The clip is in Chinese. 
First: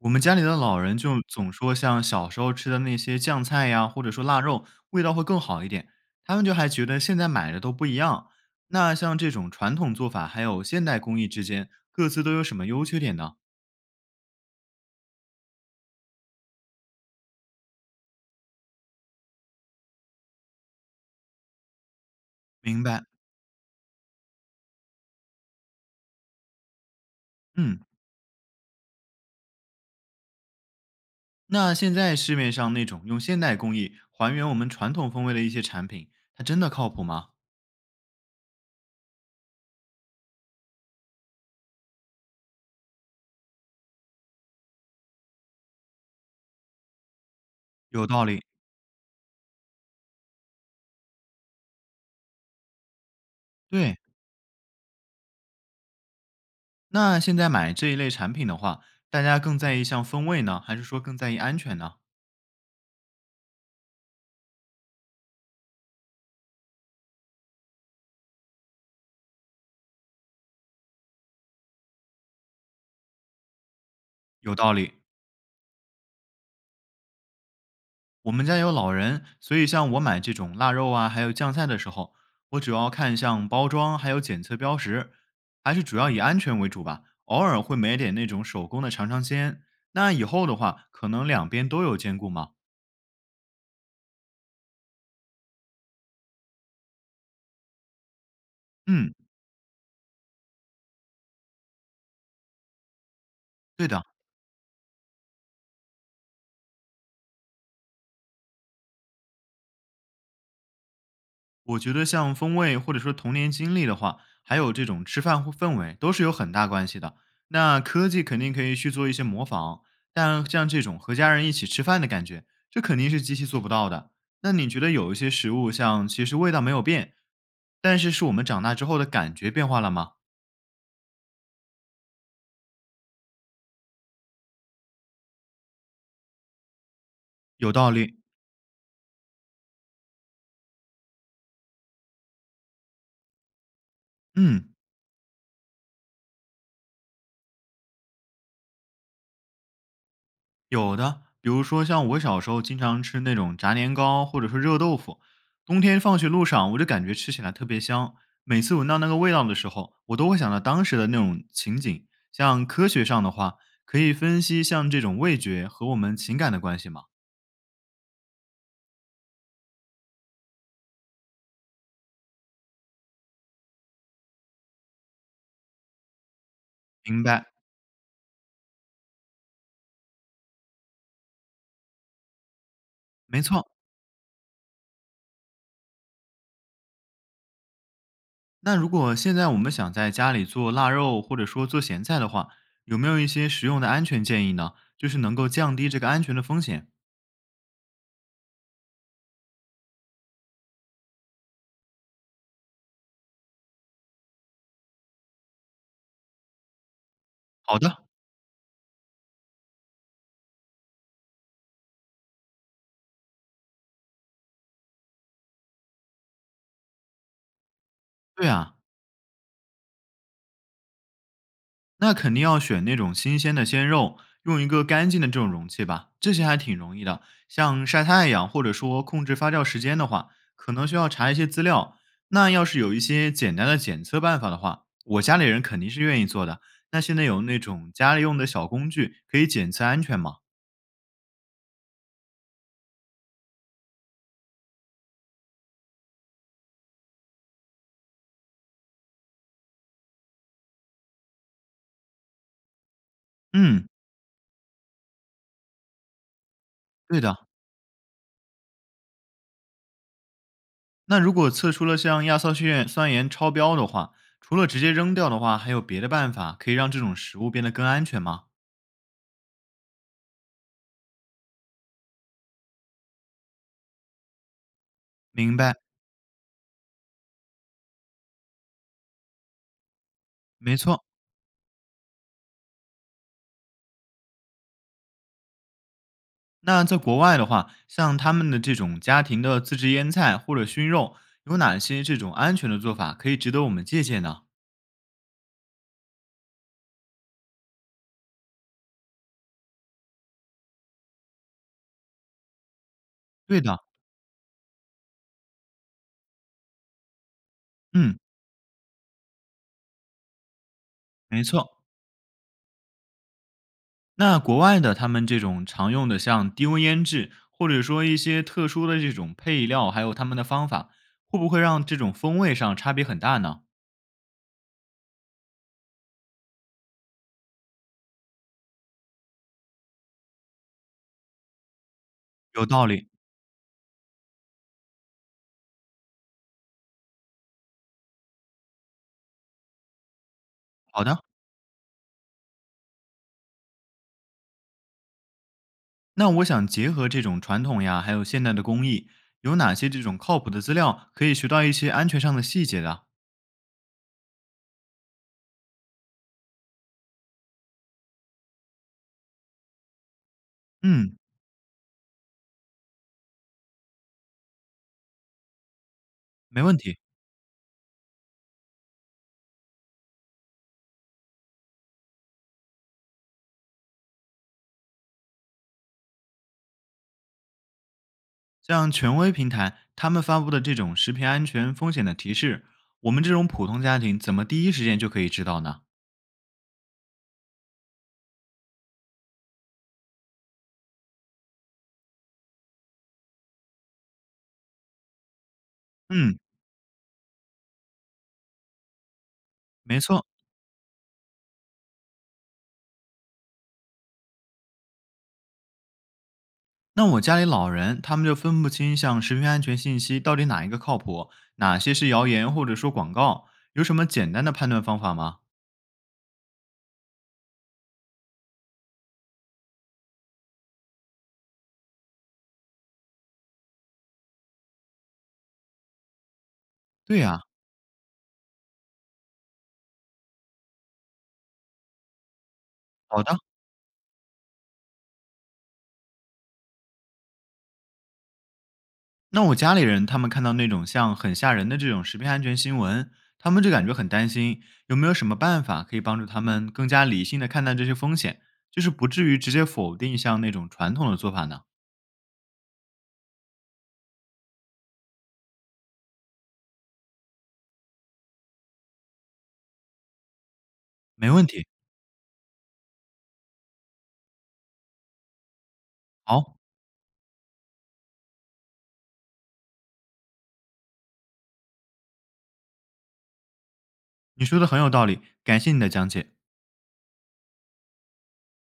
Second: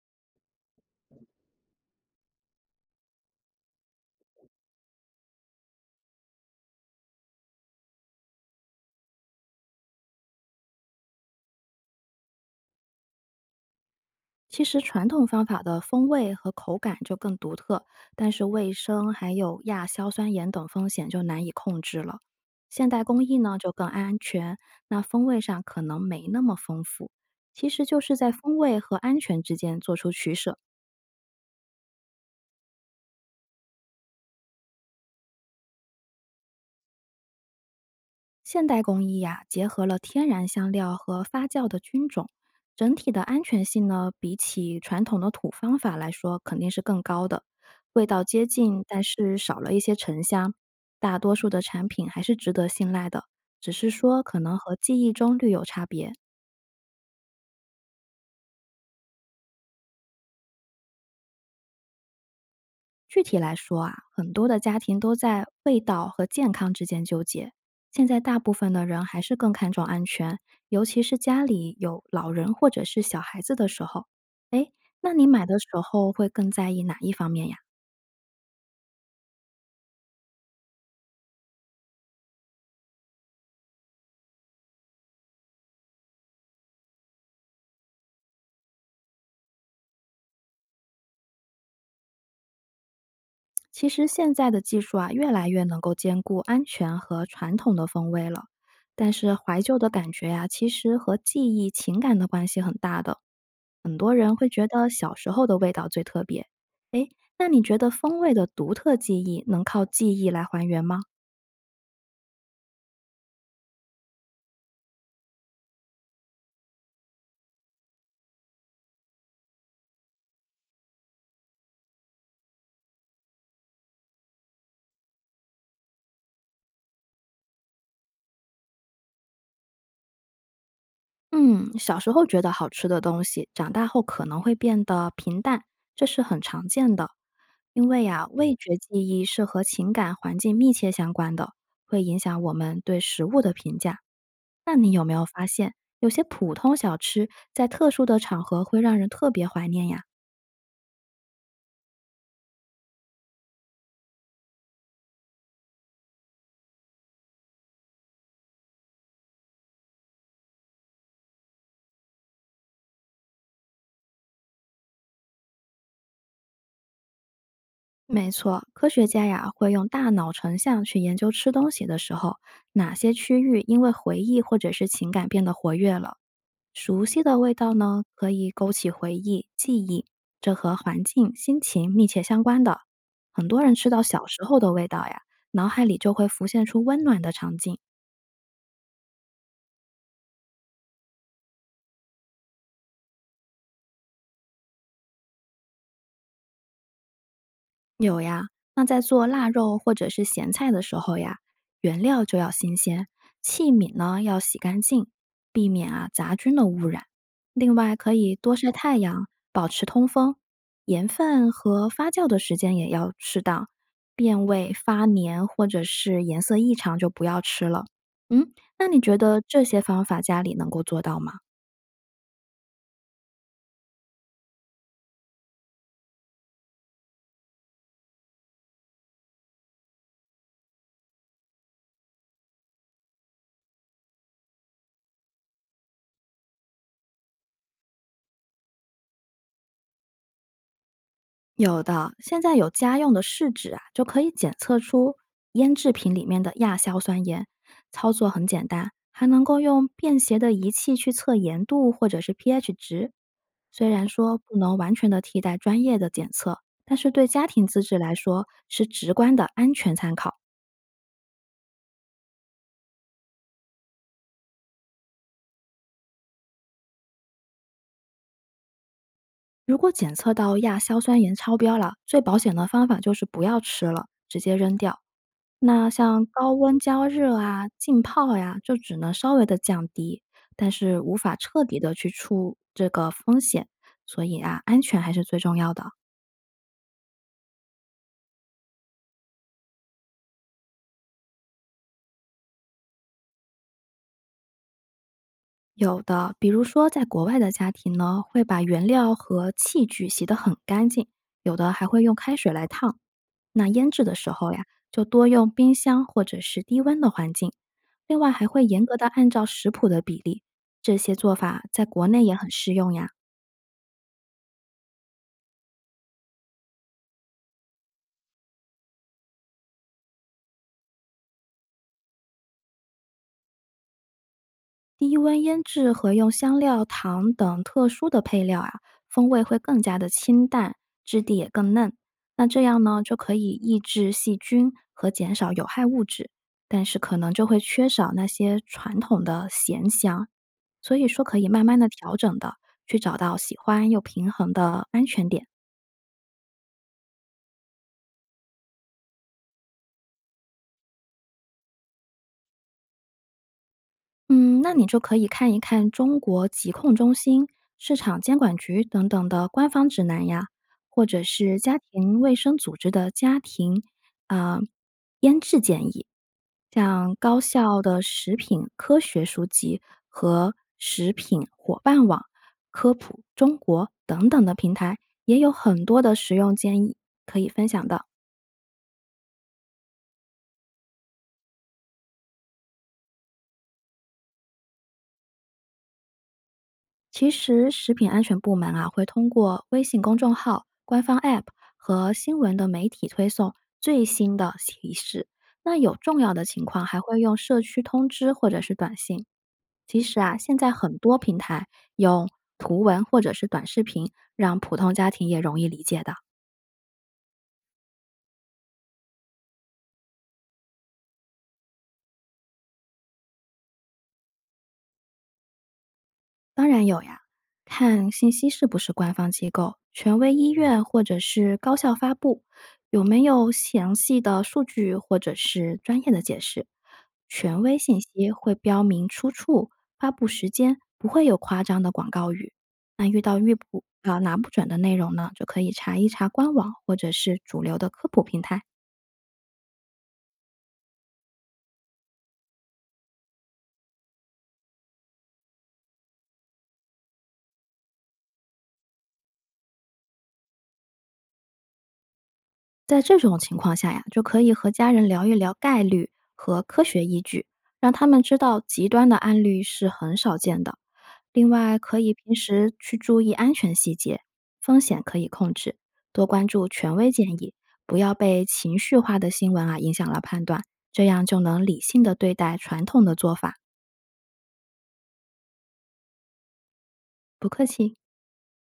我们家里的老人就总说，像小时候吃的那些酱菜呀，或者说腊肉，味道会更好一点。他们就还觉得现在买的都不一样。那像这种传统做法还有现代工艺之间，各自都有什么优缺点呢？其实传统方法的风味和口感就更独特，但是卫生还有亚硝酸盐等风险就难以控制了。明现代白。工艺呢就更安全，那风味上可能没那么丰富，其嗯，实就是在风味和安全之间做出取舍。那现在市面上那种用现代工艺还原我们传统风味的一些产品，它真的靠谱吗？现代工艺呀、结合了天然香料和发酵的菌种，整体的安全性呢，比起传统的土方法来说，肯定是更高的。味有道道理。接近，但是少了一些沉香。大多数的产品还是值得信赖的，只是对。说可能和记忆中略有差别。那现在买这一类产品的话，大家更在意像风味呢，还是说更在意安全呢？具体来说啊，很多的家庭都在味道和健康之间纠结。现在大部分的人还是更看重安全，尤其是家里有老人或者是小孩子的时候。有哎，道理。那你买的时候会更在意哪一方面呀？我们家有老人，所以像我买这种腊肉啊，还有酱菜的时候，我主要看像包装还有检测标识，还是主要以安全为主吧。偶尔会买点那种手工的尝尝鲜。那以后的话，可能两边都有兼顾嘛。其实现在的技术啊，越来越能够兼顾安全和传统的风味了。但嗯，是怀旧的感觉呀、其实和记忆、情感的关系很大的。对很的。多人会觉得小时候的味道最特别。诶，那你觉得风味的独特记忆能靠记忆来还原吗？我觉得像风味或者说童年经历的话，还有这种吃饭或氛围都是有很大关系的。那科技肯定可以去做一些模仿，但像这种和家人一起吃饭的感觉，这肯定是机器做不到的。那你觉得有一些食物像其实味道没有变，但是是我们长大之后的感觉变化了吗？嗯，小时候觉得好吃的东西，长大后可能会变得平淡，这是很常见的。有因道为理，呀、味觉记忆是和情感环境密切相关的，会影响我们对食物的评价。嗯。那你有没有发现，有些普通小吃在特殊的场合会让人特别怀念呀？有的，比如说像我小时候经常吃那种炸年糕或者是热豆腐，冬天放学路上我就感觉吃起来特别香。每次闻到那个味道的时候，我都会想到当时的那种情景。像科学上的话，可以分析像这种味觉和我们情感的关系吗？没错，科学家呀会用大脑成像去研究吃东西的时候，哪些区域因为回忆或者是情感变得活跃了。熟悉明的白，味道呢，可以勾起回忆、记忆，这和环境、心情密切相关的。没很多错。人吃到小时候的味道呀，脑海里就会浮现出温暖的场景。那如果现在我们想在家里做腊肉或者说做咸菜的话，有没有一些实用的安全建议呢？就是能够降低这个安全的风险。有呀，那在做腊肉或者是咸菜的时候呀，原料就要新鲜，器皿呢要洗干净，避免啊杂菌的污染。另好外，的，可以多晒太阳，保持通风，盐分和发酵的时间也要适当，变味、发黏或者是颜色异常就不要吃了。对嗯，啊，那你觉得这些方法家里能够做到吗？那肯定要选那种新鲜的鲜肉，用一个干净的这种容器吧，这些还挺容易的。像晒太阳或者说控制发酵时间的话，可能需要查一些资料。那要是有一些简单的检测办法的话，我家里人肯定是愿意做的。那现在有那种家里用的小工具可以检测安全吗？有的，现在有家用的试纸啊，就可以检测出腌制品里面的亚硝酸盐，操作很简单，还能够用便携的仪器去测盐度或者是 pH 值。嗯，虽然说不能完全的替代专业的检测，但是对对的。家庭自制来说是直观的安全参考。那如果测出了像亚硝酸盐酸盐超标的话，除了直接扔掉的话，还有别的办法可以让这种食物变得更安全吗？如果检测到亚硝酸盐超标了，最保险的方法就是不要吃了，直接扔掉。明白，那像高温加热啊、浸泡呀，就只能稍微的降低，但没是错。无法彻底的去除这个风险，所以啊，安全还是最重要的。那在国外的话，像他们的这种家庭的自制腌菜或者熏肉，有哪些这种安全的做法可以值得我们借鉴呢？有的，比如说在国外的家庭呢，会把原料和器具洗得很干净，有的还会用开水来烫。对那的，腌制的时候呀，就多用冰箱或者是低温的环境。嗯，另外，还会严格的按照食谱的比例，这些做没法错。在国内也很适用呀。那国外的他们这种常用的像低温腌制，或者说一些特殊的这种配料，还有他们的方法，会不会让这种风味上差别很大呢？低温腌制和用香料、糖等特殊的配料啊，风味会更加的清淡，质地也更嫩。那这有样道呢，理。就可以抑制细菌和减少有害物质，但是可能就会缺少那些传统的咸香。所好以说，的，可以慢慢的调整的，去找到喜欢又平衡的安全点。那我想结合这种传统呀，还有现代的工艺，有哪些这种靠谱的资料可以学到一些安全上的细节的？嗯，那你就可以看一看中国疾控中心、市场监管局等等的官方指南呀，或嗯，者是家庭卫生组织的家庭啊、呃腌制建议，没问题。像高校的食品科学书籍和食品伙伴网、科普中国等等的平台，也有很多的实用建议可以分享的。像权威平台，他们发布的这种食品安全风险的提示，我们这种普通家庭怎么第一时间就可以知道呢？其实，食品安全部门啊会通过微信公众号、官方 App 和新闻的媒体推送最新的提示。那有重要嗯，的情况还会用社区通知或者是短信。没其实错。啊，现在很多平台用图文或者是短视频，让普通家庭也容易理解的。那我家里老人他们就分不清像食品安全信息到底哪一个靠谱，哪些是谣言或者说广告，有什么简单的判断方法吗？当然有呀，看信息是不是官方机构、权威医院或者是高校发布，有没有详细的数据或者是专业的解释。对呀、权威信息会标明出处、发布时间，不会有夸张的广告语。那遇好到的。遇不啊拿不准的内容呢，就可以查一查官网或者是主流的科普平台。那我家里人他们看到那种像很吓人的这种食品安全新闻，他们就感觉很担心，有没有什么办法可以帮助他们更加理性的看待这些风险，就是不至于直接否定像那种传统的做法呢？在这种情况下呀，就可以和家人聊一聊概率和科学依据，让他们知道极端的案例是很少见的。没问另题，外，可以平时去注意安全细节，风险可以控制，多关好，注权威建议，不要被情绪化的新闻啊影响了判断，这样就能理性的对待传统的做法。你说的很有道理，感谢你的讲解。不客气。